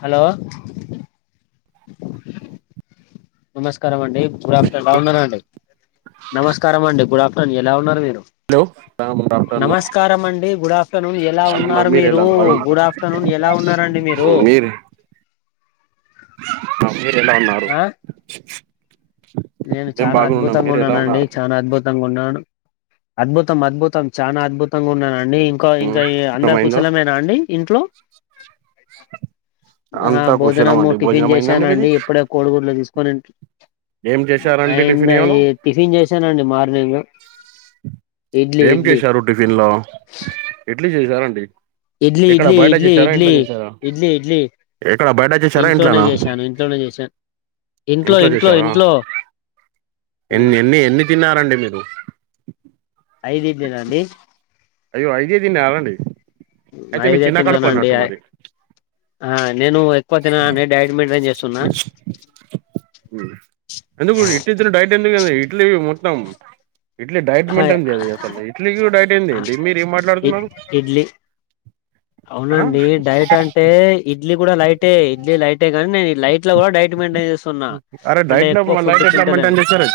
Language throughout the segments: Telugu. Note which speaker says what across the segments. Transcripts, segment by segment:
Speaker 1: హలో నమస్కారం అండి గుడ్ ఆఫ్టర్నూన్ ఎలా ఉన్నారండి నమస్కారం అండి గుడ్ ఆఫ్టర్నూన్ ఎలా ఉన్నారు మీరు
Speaker 2: హలో గుడ్ ఆఫ్టర్నూన్
Speaker 1: నమస్కారం అండి గుడ్ ఆఫ్టర్నూన్ ఎల
Speaker 2: బాగున్నాం
Speaker 1: ఉన్నారు
Speaker 2: ఎలా
Speaker 1: మీరు
Speaker 2: బాగున్నారా
Speaker 1: గుడ్ ఆఫ్టర్నూన్ ఎలా ఉన్నారు మీరూ
Speaker 2: మా మీరు ఎలా ఉన్నారు
Speaker 1: ఆ నేను
Speaker 2: మేం
Speaker 1: చాన
Speaker 2: బాగున్నాం
Speaker 1: అద్భుతంగా
Speaker 2: మీరు ఎలా
Speaker 1: ఉన్నానండి
Speaker 2: ఉన్నారు
Speaker 1: చానా అద్భుతంగా ఉన్నాను. అద్భుతం అద్భుతం చాలా అద్భుతంగా ఉన్నాను అండి ఇంక ఇంక అందరు
Speaker 2: అయిందా
Speaker 1: కుశలమేనా అండి ఇంట్లో ఆ
Speaker 2: అంతా కుశలం
Speaker 1: భోజనము
Speaker 2: అండి
Speaker 1: టిఫిన్
Speaker 2: భోజనం అయిందండి మీది
Speaker 1: చేసానండి ఇప్పుడే కోడిగూడ్లు తీసుకొని
Speaker 2: ఏం చేశారండి
Speaker 1: అయింద
Speaker 2: టిఫిన్ ఇయ్యాల
Speaker 1: ఈ టిఫిన్ చేశానండి మార్నింగ్ ఇడ్లీ
Speaker 2: ఏం
Speaker 1: ఇడ్లీ
Speaker 2: చేశారు టిఫిన్ లో ఇడ్లీ చేసారండి
Speaker 1: ఇడ్లీ ఇడ్లీ ఇడ్లీ ఇడ్లీ ఇడ్లీ ఇడ్లీ
Speaker 2: ఎక్కడ బయట చేశారా
Speaker 1: ఇంట్లోనే
Speaker 2: ఇంట్లోనా
Speaker 1: చేశాను ఇంట్లోనే చేసాను ఇంట్లో ఇంట్లో ఇంట్లో
Speaker 2: ఎన్ని ఎన్ని ఎన్ని తిన్నారండి మీరు
Speaker 1: ఐదు ఇడ్లీ నా అండి
Speaker 2: అయ్యో ఐదే తిన్నారా అండి
Speaker 1: ఐదే తిన్నానండి ఆ నేను ఎక్కువ తినను అండి డైట్ మెయింటైన్ చేస్తున్నా
Speaker 2: హు ఎందుకు ఇడ్లీ డైట్ ఎందుకు ఇడ్లీ మ ఇడ్లీ డైట్ మెయింటైన్ అది ఇడ్లీకి డైట్ ఏందిడి మీరు ఏం మాట్లాడుతున్నారు
Speaker 1: ఇడ్లీ
Speaker 2: ఆ
Speaker 1: అవునండి డైట్ అంటే ఇడ్లీ కూడా లైటే ఇడ్లీ లైట్ అంటే కాని నేను ఈ లైట్ లో కూడా డైట్ మెయింటైన్ చేస్తున్నా
Speaker 2: అరే
Speaker 1: అంటే
Speaker 2: డైట్ లో
Speaker 1: ఎక్కువ ఫుడ్
Speaker 2: డైట్ ఎట్లా
Speaker 1: తింటలేను
Speaker 2: మెయింటైన్ చేస్తారు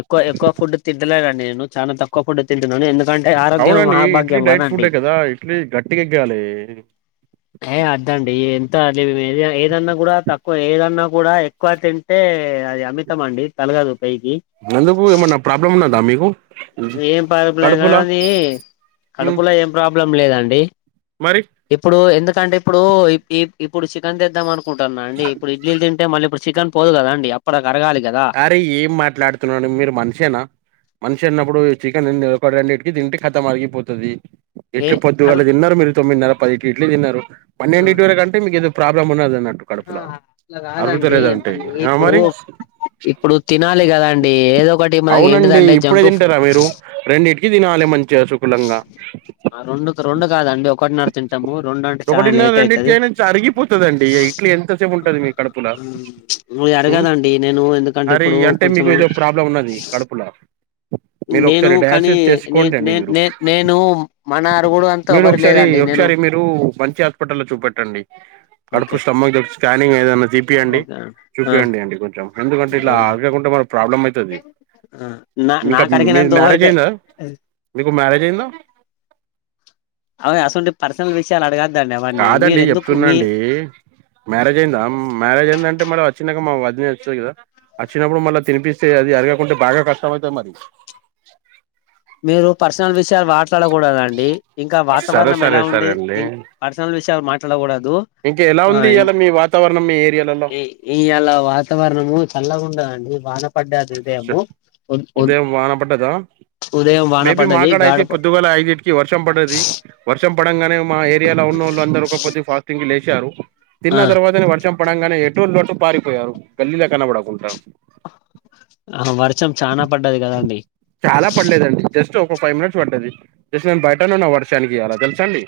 Speaker 1: ఎక్కువ ఎక్కువ ఫుడ్ తింటాలే అండి నేను చాలా తక్కువ ఫుడ్ తి ఎందుకంటే ఆరోగ్యం
Speaker 2: అవునండి ఇడ్లీ
Speaker 1: మహాభాగ్యం
Speaker 2: డైట్
Speaker 1: కదండి
Speaker 2: ఫుడ్డే కదా ఇడ్లీ గట్టిగా ఇగ్గాలి
Speaker 1: ఏ అద్దండి [unintelligible] ఏదన్నా కూడా తక్కువ ఏదన్నా కూడా ఎక్కువ తింటే అది అమితం అండి తలగదు పైకి
Speaker 2: ఎందుకు ఏమన్నా ప్రాబ్లం ఉన్నదా మీకు
Speaker 1: ఏం పరుపులు అయినా
Speaker 2: కడుపులా
Speaker 1: గానీ
Speaker 2: ఉమ్,
Speaker 1: కడుపులో ఏం ప్రాబ్లం లేదండి
Speaker 2: మరి
Speaker 1: ఇప్పుడు ఎందుకంటే ఇప్పుడు ఇప్పుడు చికెన్ [unintelligible] అనుకుంటున్న అండి ఇప్పుడు ఇడ్లీ తింటే మళ్ళీ ఇప్పుడు చికెన్ పోదు కదండి అప్పటి కరగాలి కదా
Speaker 2: అరే ఏం మాట్లాడుతున్నావ్ మీరు మనిషేనా మనిషి అన్నప్పుడు చికెన్ [unintelligible] తింటే ఖతం అరిగిపోతది
Speaker 1: ఏ
Speaker 2: ఇట్లా పొద్దుగాల
Speaker 1: అట్లా
Speaker 2: తిన్నారు మీరు తొమ్మిదిన్నర పది ఇ ఇట్లు తిన్నారు
Speaker 1: ఆ
Speaker 2: పన్నెండి ఇంటి వరకు కంటే మీకు ఏదో ప్రాబ్లమ్ ఉన్నది ఉన్నట్టు కడుపులో
Speaker 1: అట్లా
Speaker 2: అరుగుత
Speaker 1: కాదండి
Speaker 2: లేదంటే
Speaker 1: మళ్ళీ
Speaker 2: ఆ
Speaker 1: ఇప్పుడు
Speaker 2: మరి
Speaker 1: ఇప్పుడు తినాలి కదండి ఏదో ఒకటి మనకి
Speaker 2: అవునండి
Speaker 1: ఏంటిదంటే
Speaker 2: ఇప్పుడే
Speaker 1: జంక్ ఫుడ్
Speaker 2: తింటారా మీరు రెండింటికి తినాలి మంచి మంచిగా శుకులంగా
Speaker 1: రెండు రెండు కాదండి ఒకటిన్నర కి తింటాము రెండు అంటే చాలా
Speaker 2: ఒకటిన్నర
Speaker 1: లేట్
Speaker 2: రెండిటికి
Speaker 1: అయితది
Speaker 2: ఉంటాది మీ కడపులా
Speaker 1: అది
Speaker 2: హు
Speaker 1: అడగదండి నేను ఎందుకంటే
Speaker 2: అరి
Speaker 1: ఇప్పుడు
Speaker 2: అంటే మీకు
Speaker 1: కొంచెము
Speaker 2: ఏదో ప్రాబ్లం ఉన్నది కడుపులో మీరు
Speaker 1: నేను
Speaker 2: ఒకసారి
Speaker 1: కానీ
Speaker 2: డయాసిస్
Speaker 1: నే
Speaker 2: చేసుకోండి అండి
Speaker 1: నే
Speaker 2: మీరు
Speaker 1: నే నేను మన అరుగుడు అంతా
Speaker 2: మీరు
Speaker 1: ఎవరు
Speaker 2: ఒకసారి
Speaker 1: లేదండి నేను
Speaker 2: ఒకసారి మీరు మంచి హాస్పిటల్లో లో చూపెట్టండి కడుపు
Speaker 1: ఓకే
Speaker 2: స్టమక్ స్స్కానింగ్ ఏదైనా దీపియంండి
Speaker 1: ఓకే ఆ
Speaker 2: చూపియండి అండి కొంచెం ఎందుకంటే ఇట్లా
Speaker 1: ఆ
Speaker 2: అరగక ఉంటే మన ప్రాబ్లం అయితది
Speaker 1: ఆ నా
Speaker 2: మీకా
Speaker 1: నాకు
Speaker 2: మీ
Speaker 1: అడిగినంత
Speaker 2: మ్యారేజ్
Speaker 1: వరకు
Speaker 2: అయిందా మీకు మ్యారేజ్ అయిందా
Speaker 1: అవును అసవంటి పర్సనల్ విషయాలు అడగద్దు
Speaker 2: కాదండి చెప్తున్నాండి మ్యారేజ్ అయిందా మ్యారేజ్ ఏందంటే మ వచ్చిన మ వద వచ్చా వచ్చినప్పుడు మళ్ళీ తినిపిస్తే అది అరగకుంటే బాగా కష్టం అవుతంది మరి
Speaker 1: మీరు పర్సనల్ విషయాలు మాట్లాడకూడదండి ఇంకా
Speaker 2: సరే
Speaker 1: వాతావరణం
Speaker 2: సరే
Speaker 1: ఎలా
Speaker 2: సరే
Speaker 1: ఉండే
Speaker 2: అండి
Speaker 1: ఇం పర్సనల్ విషయాలు మాట్లాడకూడదు
Speaker 2: ఇంకా ఎలా
Speaker 1: ఆ
Speaker 2: ఉంది ఇయాలా మీ వాతావరణం మీ ఏరియాలలో
Speaker 1: ఇ అలా వాతావరణము చల్లకుండ అడి వా
Speaker 2: ఉదయం వాన పడ్డదా
Speaker 1: ఉదయం వాన
Speaker 2: మేబి
Speaker 1: పడ్డది
Speaker 2: మాక్కడ
Speaker 1: గాడ
Speaker 2: అయితే పొద్దుగాల ఐదుటికి వర్షం పడది వర్షం పడంగానే ఏరియాలో ఉన్న వాళ్ళు అందరు ఒక ఫాస్టింగ్ లేరు తిన్న తర్వాతే వర్షం చెప్పడంగానే ఎటో లోటు పారిపోయారు గల్లీలో కనపడకుంట
Speaker 1: ఆ వర్షం చనా పడ్డది కదండి
Speaker 2: ఫ ఫైవ్ మినిట్ పడది జస్ట్ నేను బయటను్ వర్నికి ఇలా తెలుసండి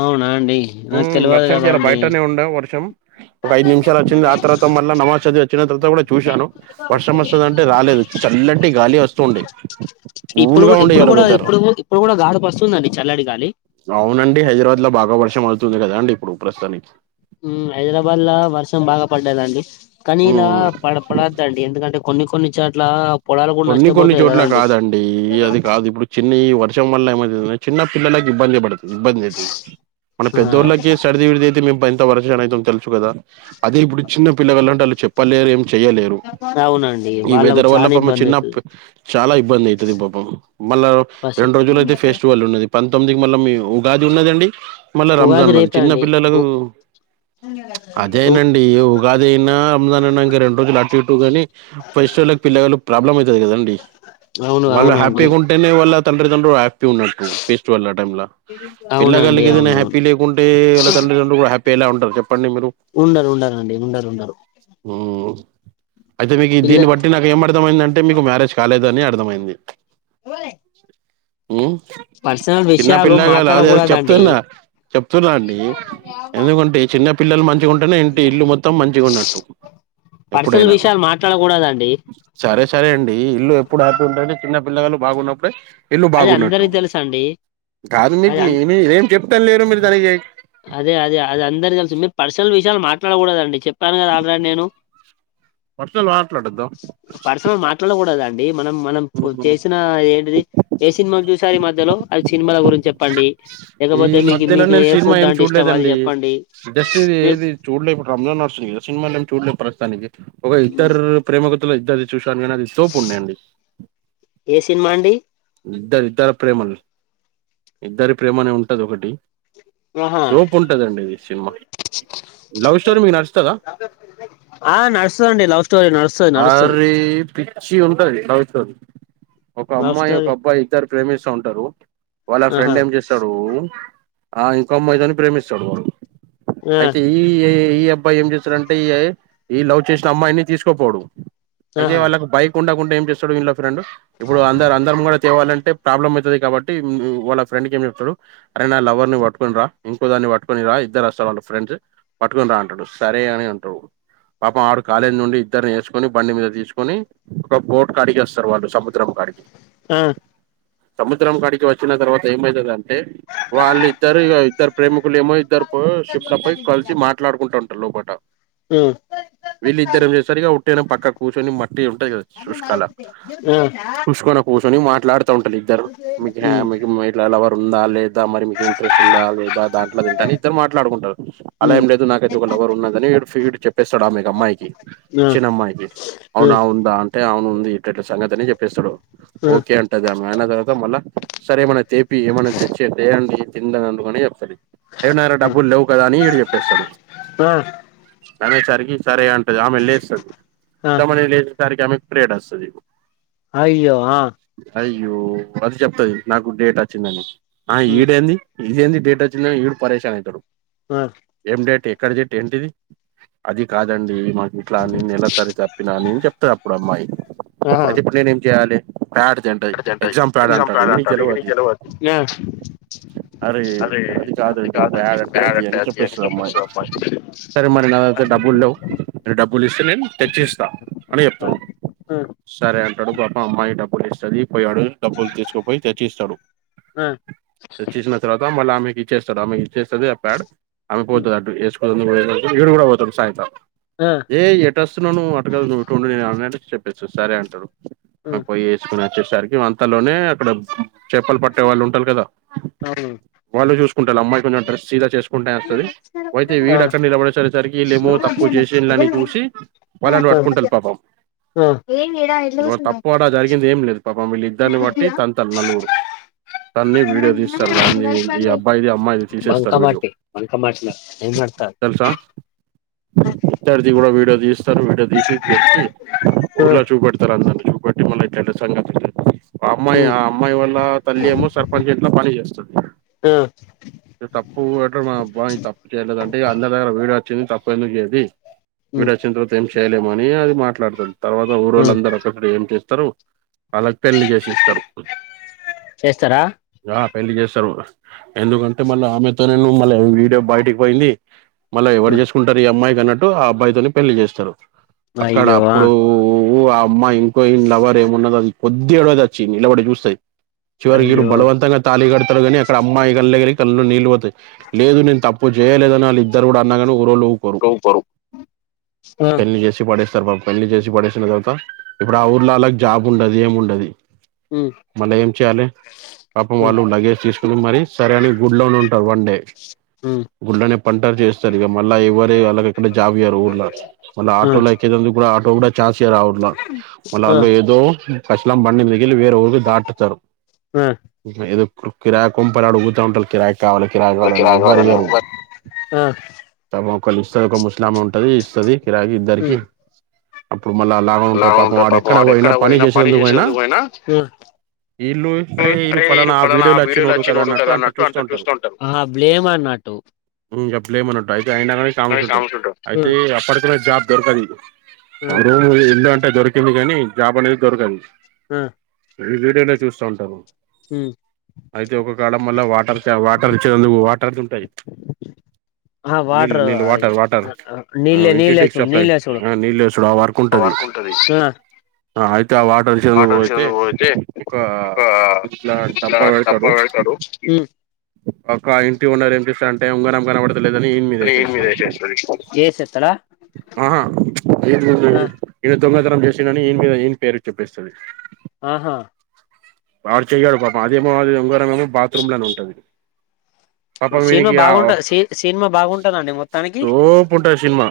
Speaker 1: అవునా అండి
Speaker 2: హ
Speaker 1: నాకు తెలవదు
Speaker 2: వర్షానికి ఇలా
Speaker 1: కదండి
Speaker 2: బయటనే ఉండవు వర్షం ఒక ఐదు నిమిషాలు వచ్చింది ఆ తర్వాత మళ్ళీ నమాజ్ చది వచ్చిన తర్వాత కూడా చూశాను వస్తుందింటే రాలేదు చల్లంటే గాలి వస్తుండడి
Speaker 1: ఇప్పుడు కూడా ఇప్పుడు కూడా ఇప్పుడు ఇప్పుడు కూడా గాడ వస్తుందండి చల్లడి గాలి
Speaker 2: అవునండి హైదరాబాద్ లో బాగా వర్షం అవుతుంది కదా అండి ఇప్పుడు ఉపస్తుతానికి
Speaker 1: హైదరాబాద్ లో వర్షం బాగా పడ్డదండి కనీ ఇలా
Speaker 2: ఉమ్
Speaker 1: పడ పడద్దండి ఎందుకంటే కొన్ని కొన్ని చాట్ల
Speaker 2: కొన్ని కొన్ని చోట్ల కాదండి అది కాదు ఇప్పుడు చిన్న ఈ వర్షం వల్ల ఏమైతు చిన్న పిల్లలకు ఇబ్బంది పడుతుంది ఇబ్బంది అవుతుంది మనం
Speaker 1: ఆ
Speaker 2: పెద్దోఊళ్లక సడిది విడిది అయితే మేము వ అ తెలుసు కదా అదే ఇప్పు చిన్న పల్లల్ అంటే వాళ్ళ చెప్పలేరు చెయలేరు
Speaker 1: అవునండి
Speaker 2: ఈ
Speaker 1: వాళ్ళకు
Speaker 2: వెదర్ వల్ల
Speaker 1: చానా ఇబ్బంది
Speaker 2: చిన్న
Speaker 1: అయితది
Speaker 2: చాలా ఇబ్బంది అవుతుది పాపం మళ్ళా
Speaker 1: పసి
Speaker 2: రెండు రోజులు అయితే ఫెస్టివల్ ఉన్నది ప పంతొమ్దికి మళ్ళా మీ ఉగాది ఉన్నదండి మళ్ళీ రంజాన్
Speaker 1: ఉగాది
Speaker 2: ఉన్నది
Speaker 1: రేపే
Speaker 2: చిన్న
Speaker 1: అండి ఉ
Speaker 2: పిల్లలకు అదే
Speaker 1: ఉ
Speaker 2: అనండి ఉగాది అయినా రంజాన్ అంక రెండు రోజులు అటు ని ఫస్ట్కి పిల్లవాళ్ళు ప్రాబ్లమ్ అవుతు కదండి
Speaker 1: అవును
Speaker 2: వాళ్ళు
Speaker 1: అవునండి
Speaker 2: హ్యాపీగా ఉంటేనే వాళ్ళ తండ్రి తండ్రు హ్యాపీ ఉన్నట్టు ఫెస్టివల్ టైలా పిల్ల
Speaker 1: అవునండి
Speaker 2: గలికి ఏదైనా
Speaker 1: అవునవును
Speaker 2: హ్యాపీ లేకుంటే ఇళ్ళ తండ్రిండ హ్యాపీ పడి మీరు
Speaker 1: ఉండరు ఉండరండి ఉండరు ఉండరు
Speaker 2: అయితే మీకు
Speaker 1: పిల్ల
Speaker 2: దీన్ని బట్టి నాకు ఏం అర్థమయిందింటే మీకు మ్యారేజ్ కాలేదు అని అర్థమయింది
Speaker 1: వలే
Speaker 2: చిన్న పిల్ల కాలు అది అది
Speaker 1: మాట్లాడకూడదండి
Speaker 2: చెప్తున్నా చెప్తున్నా అండి ఎందుకంటే చిన్న పిల్లలు మంచిగా ఉంటేనే ఇంటి ఇల్లు మొత్తం మంచిగా ఉన్నట్టు
Speaker 1: పర్సనల్
Speaker 2: ఎప్పుడైనా
Speaker 1: విషయాలు మాట్లాడకూడదండి
Speaker 2: సరే సరే అండి ఇల్లు ఎప్పుడు ఆడుతుంటే చిన్న పిల్లలు బాగున్నప్పుడే ఇల్లు
Speaker 1: అది
Speaker 2: బాగున్నట్టు
Speaker 1: అందరి తెలుసా అండి
Speaker 2: కాదు మీకు మీ ఏం చెప్పటం లేరు మీరు తరిగే
Speaker 1: అదే అదే అది అందరి తెలుసు మీరు పర్సనల్ విషయాలు మాట్లాడకూడదండి చెప్పాను కదా ఆల్రెడీ నేను
Speaker 2: పర్సనల్ మాట్లాడొద్దు
Speaker 1: పర్సన మాట్లాడ చూడదండి మనం మనం చేసిన ఏంటిది చూసారి మధ్యలో సినిమాల గురించి చెప్పండి
Speaker 2: ఈ
Speaker 1: లేకపోతే మీకు
Speaker 2: మధ్యలో
Speaker 1: మీకు
Speaker 2: నేను
Speaker 1: ఏ
Speaker 2: సినిమా
Speaker 1: ఫుడ్
Speaker 2: ఏం
Speaker 1: అంటే ఇష్టం అది చెప్పండి మీరు
Speaker 2: ది చూడలేప్పుడు రంజాన్ నడుస్తుద సినిమా చూడలేదు ప్రస్తుతానికి ఒక ఇద్దరు ప్రేమకుతల ఇద్ద చూ ది సోపు ఉన్నాయండి
Speaker 1: ఏ సినిమా అండి
Speaker 2: ఇద్దది ఇద్దర ప్రేమలు ఇద్దరి ప్రేమ అనే ఉంటది ఒకటి
Speaker 1: ఆహా
Speaker 2: సోపు ఉంటదండి ఇది సినిమా లవ్ స్టోరీ మీకు నచ్చుతదా
Speaker 1: ఆ నడుస్తుద అండి లవ్ స్టోరీ నడుస్తుది నడుస్తుది
Speaker 2: అరే పిచ్చి ఉంటది లవ్ తోని ఒక
Speaker 1: లవ్
Speaker 2: అమ్మాయి ఒక
Speaker 1: స్టోరీ
Speaker 2: అబ్బాయి ఇద్దరు ప్రేమిస్త ఉంటారు వాళ్ళ ఫ్రెండ్
Speaker 1: ఆహా
Speaker 2: ఏం చేస్తాడూ ఆ ఇంకో అమ్మాయి తోని ప్రేమిస్తడు వాడు
Speaker 1: ఆ
Speaker 2: అయితే ఈ ఏ మ్ అబ్బాయి ఏం చేస్తారంటే ఈ లవ్ చేసిన అమ్మాయిని తీసుకోపోడు అయితే
Speaker 1: ఆహా
Speaker 2: వాళ్ళకి బైక్ ఉండ ఐతే ఏం చేస్తాడు వీళ్ళ ఫ్రెండ్ ఇప్పుడు అందరు అందరం ముందు తేవాలంటే ప్రాబ్లం అవుతుది కాబట్టి వాళ్ళ ఫ్రెండ్కి ఏం చెప్తడు అరే నా లవర్ ని పట్టుకుని రా ఇంకో దాన్ని పట్టుకొని రా ఇద్దరు వస్తారు వాళ్ళ ఫ్రెండ్స్ పట్టుకు రా సరే అని అంటరు పాప ఆడు కాలేజీ నుండి ఇద్దరుని వేసుకొని బండి మీద తీసుకొని ఒక బోట్ కాడికి వస్తారు వాళ్ళు సముద్రం కాడికి
Speaker 1: ఆ
Speaker 2: సముద్రం కాడికి వచ్చిన తర్వాత ఏమైతది అంటే వాళ్ళ ఇద్దరు ఇద్దరు ప్రేమికులు ఏమో ఇద్దరు షిప్ లో పో కలిసి మాట్లాడుకుంటు లోపట
Speaker 1: అ
Speaker 2: వీళ్ళి ఇద్దరు ఏం చేస్తారు ఇక ఉట్టేనా పక్కన కూర్చొని మట్టి ఉంటాయి కదా శుష్కాల శుషాక్క కూర్చొని మాట్లాడుతూ ఉంటారు ఇద్దరు మీకు లవర్ ఉందా లేదా మరి మీకు ఇంట్రెస్ట్ ఉందా లేదా దాంట్లో తింట అని ఇద్దరు మాట్లాడుకుంటారు అలా ఏం లేదు నాకైతే ఒక లవర్ ఉన్నదని వీడు చెప్పేస్తాడు ఆమె కీ అమ్మాయికి చిన్న అమ్మాయికి అవునా ఉందా అంటే అవును ఇట్లా సంగతి అని చెప్పేస్తాడు ఓకే అంటది ఆమె అయిన తర్వాత మళ్ళా సరేమన తెప్పి ఏమన్న తెచ్చేది దే అంది తింద అనుకుని చెప్తది ఏడున్నాయి రా డబ్బులు లేవు కదా అని వీడు చెప్పేస్తాడు అనేసరికి సరే అన్ ఆమె లేస్తది తమరి లేసేసరికి ఆమెకి పిరియడ్ వస్తది
Speaker 1: అయ్యో అ
Speaker 2: అయ్యో మల్లి చెప్తది నాకు డేట్ వచ్చిందని ఆ ఈడే ఏంది ఇది ఏంది డేట్ వచ్చిన ఈడు పరేశాన్ అయితాడు ఎం డేటే ఏక్కడ జట్టు ఏంటిది అది కాదండి ఇట్లా అని నెలసారి తప్పినా అని చెప్తాది అప్పుడు అమ్మాయి
Speaker 1: ఆహా
Speaker 2: అయితే ఇప్పుడు నేనేం చెయాలే ప్యాడ్ తా అంటది ఎగ్జామ్ ప్యాడ్ అంటాడు ఇడి
Speaker 1: డిగ్రీ కీ సెలవా యా
Speaker 2: అరే అది కాదు అండి ప్యాడ్ అంటే అది అని చెప్పేస్తాది అమ్మాయి సరే మరి నా
Speaker 1: అమ్మాయి
Speaker 2: డబ్బులు లేవు డబ్బులు ఇస్తే నేను తెచ్చిస్తా అని
Speaker 1: ఆ
Speaker 2: చెప్తాను సరే అంటాడు పాపము అమ్మాయి డబ్బులు చదివిపోయాడు డబ్బులు తీసుకుపోయి తెచ్చిస్తడు
Speaker 1: ఆ
Speaker 2: తెచ్చిసిన తర్వాత మళ్ళీ ఆమె ఇచ్చేస్తాడు ఆమె ఇచ్చేస్తది అ ప్యాడ్ ఆమె పోతది అటు వేసుకోనదుకు ఇడు కూడా పోతాడు సాయంత్రం
Speaker 1: ఆ ఆ
Speaker 2: ఏ ఎటు వస్తున్నావు నువ్వు అటు కాదు నువ్వు ఇటు ఉండూ అని చెప్పేస్తా సరే అంటాడు పోయి వేసుకుని వచ్చేసరికి అంతలోనే అక్కడ చేపలు పట్టే వాళ్ళు ఉంటరు కదా
Speaker 1: అవును
Speaker 2: వాళ్ళు చూసుకుంటారు అమ్మాయి కొంచెం డ్రెస్సి గ చేసుకుంటేనే వస్తది అయితే
Speaker 1: ఆ అవును ఆ
Speaker 2: వీడు అక్కడ నిలబడేసేసరికి వీళ్లేమో తప్ ప్పు చేసిన దాని చూసి వాళ్ళని పట్టుకుంటారు పాపం
Speaker 1: ఆ
Speaker 2: ఇంక తప్పు ఆడ జరిగింది ఏం లేదు పాపం వీళ్ళిద్దరిని బట్టి తంతర్ నలుగురు తన్ని వీడియో తీ ఇస్తరు దాన్ని విన్నీ ఈ అబ్బాయిది అమ్మాయిది తీసేస్తారు వీడియో
Speaker 1: బంకమట్టి బంకమట్టిన ఏం పెడతారు
Speaker 2: తెలుసా ఇద్దరిది కూడ వీడియో తీస్తారు వీడియో తీసి తెచ్చి ఊర్లో చూపెడతారు అందరి చూపెట్టి మళ్లి ఇట్లాన్టీ సంగతి ఆ అమ్మాయి ఆ అమ్మాయి వాల్ల తల్లి ఏమో సర్పంచ్ ఇంట్లో పని చేస్తది
Speaker 1: ఆ
Speaker 2: తప్పు ఎటున్నది అబ్బా ఈ తప్పు చేయలేదు అంటే ఇ అందరి దగ్గర వీడియో వచ్చింది తప్ప ఎందుకు చేయది వీడు వచ్చిన తర్వాత ఏం చేయలేమని అది మాట్లాడుతది తర్వాత
Speaker 1: ఆ
Speaker 2: ఊరోళ్లందరూ అక్కడ ఏం చేత్తరు వాళ్ళకి పెళ్లి చేసేస్తారు
Speaker 1: చేస్తారా
Speaker 2: పెళ్లి చేస్తరు ఎందుకంటే మళ్ళీ ఆమెతో నువ్వు మళ్ళ వీడియో బయటికి పోయింది మళ్ళ ఎవరు చేసుకుంటారు ఈ అమ్మాయికి అన్నట్టు ఆ అబ్బాయితో నే పెళ్లి చేస్తారు అక్కడ
Speaker 1: అయ్యో ఆ
Speaker 2: అప్పుడు ఊ్ ఆ అమ్మా ఇంకో ఇం లవర్ ఏము ఉన్నో అది కొద్ది ఏడోది వచ్చి నిలబడి చూస్తది చివరికిీడు
Speaker 1: అయ్యో
Speaker 2: బలవంతంగా తాళి కడతడు కానీ అక్కడ అమ్మాయి కళ్ళలి కళ్ళు నీళ్లు పో లేదు నేను తప్పు చేయలేదని వాళ్ళు ఇద్దరు కూడా అన్నగలు ఊరోళ్ళు ఊరుకోరు
Speaker 1: సూపరు ఆ
Speaker 2: పెళ్లి చేసి పడేస్ తర్ బ పెళ్లి చేసి పడేసిన తర్వాత ఇప్పుడు ఆ ఊర్లల జాబ్ ఉండది ఏమి ఉండదు
Speaker 1: ఉమ్
Speaker 2: మళ్ళా ఏం చేయాలి పాపం
Speaker 1: ఉమ్
Speaker 2: వాళ్ళు లగేజ్ తీసుకుని మరి సరే అని గుడ్ లో ఉ త వన్ డే
Speaker 1: ఉమ్
Speaker 2: గుళ్ళనే పంటరు చేస్తారు ఇక మళ్ళా ఎవరే
Speaker 1: ఆ
Speaker 2: అలాగ ఇక్కడ జాబియరు ఊర్లో మళ్ళా ఆటోలో ఎక్కిలు కూడా ఆటో కూడా రావుర్లా మళ్ళ
Speaker 1: ఆ
Speaker 2: వాళ్ళు ఏదో పస్లాం బండి దిగిలి వేరే ఊరికి దాటుతారు
Speaker 1: ఆ
Speaker 2: ఏదో కిరాంపల అడుగుతా ఉంట కిరాయి కావాలికిి రాజ
Speaker 1: పనికి
Speaker 2: వాళ్ళని
Speaker 1: రాని
Speaker 2: ఎవ్వరియ్యరు
Speaker 1: ఎవ్వర్ ఆ
Speaker 2: త ఒకళ ఇస్తుంది ఒక ముస్లామ ఉంటది ఇస్తుంది కిరాగి ఇద్దరికి
Speaker 1: ఉమ్
Speaker 2: ఇప్పుడు మళ్ళీ అలాగ ఉంటారు పాపం వాడ ఎక్కడ పోయినా పని చేసేందుకు అయినా వీళ్ళు అరే ఈ ఫలానా
Speaker 1: ఈడు
Speaker 2: ఆ వీడియోలు
Speaker 1: వీడియోలో
Speaker 2: వచ్చినోడు కదా అన్నట్టు అంత చూస్తూ
Speaker 1: అంట
Speaker 2: ఉంటారు
Speaker 1: చూస్తుంటారు ఆ బ్లేమ్ అన్నట్టు
Speaker 2: ప్పు లేమ అన్నట్టు అయితే అయినా కానే
Speaker 1: ఆ
Speaker 2: కామ
Speaker 1: ఆ
Speaker 2: చ
Speaker 1: ఆ
Speaker 2: అయితే అప్పటి కూడా జాబ్ టది ఆ రూమ్ ఎల్ళ అంటే దొరికింది కానీ జాబ్ అనేది దొరకదు
Speaker 1: ఉం
Speaker 2: ఈ వీడియోనే చూస్తా ఉంటాము అయితే ఒక కాడ మళ్ళ వాటర్ వాటర్ ఇచ్చేందుకు వాటర్ పరి
Speaker 1: ఆ
Speaker 2: [unintelligible] నీళ్ళు
Speaker 1: వాటర్
Speaker 2: నీళ్ళు వాటర్ వాటర్
Speaker 1: నీళ్ళే
Speaker 2: ఇంటింటికీ
Speaker 1: నీళ్ళేసుడు
Speaker 2: సప్లై
Speaker 1: నీళ్ళేసుడు
Speaker 2: ఆ నీళ్ళు వేసుడు ఆ వర్క్ ఉంటది
Speaker 1: వర్క్ ఉంటది
Speaker 2: అహ అయితే ఆ వాటర్
Speaker 1: ఆటో తీసేందుకు పోతే
Speaker 2: [unintelligible] ఒక ఇట్లా డబ్బా పెడతాడు ఒక్క ఇంటి ఓనర్ ఏం చేస్తారు అంటే ఉంగరం కనబడతలేదని ఇయన మీద
Speaker 1: అని ఈయన
Speaker 2: వేసేస్తది
Speaker 1: ఏసేస్తది ఏసేత్తడా
Speaker 2: ఆా ఏ
Speaker 1: ఆ
Speaker 2: ఇ తొంగ [unintelligible] చేసిని ఈ మీద ఈ పేరు చెప్పేస్తుంది [unintelligible]
Speaker 1: ఆహా
Speaker 2: వాడు చెయ్యడు పాపం అదేమో అది ఉంగరం ఏమో బాత్రూమ్ లోనే ఉంటది పాపం
Speaker 1: సినిమా
Speaker 2: వీనికి ఇగ
Speaker 1: బాగుంట సి సినిమా బాగుంటదండి మొత్తానికి
Speaker 2: తోపుంటధి సినిమా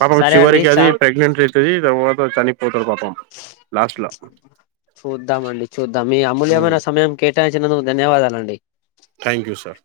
Speaker 2: పాప
Speaker 1: సరే అండి
Speaker 2: చివరికి అది
Speaker 1: చా
Speaker 2: ప్రెగ్నేనెంట్ అయితది తర్వా చనిపోతడు పాపం లాస్ట్ లో
Speaker 1: చూద్దామండి చూద్దాం మీ అమూల్యమైన సమయం కేటాయించినందుకు ధన్యవాదాలండి
Speaker 2: థ్యాంక్ యూ సార్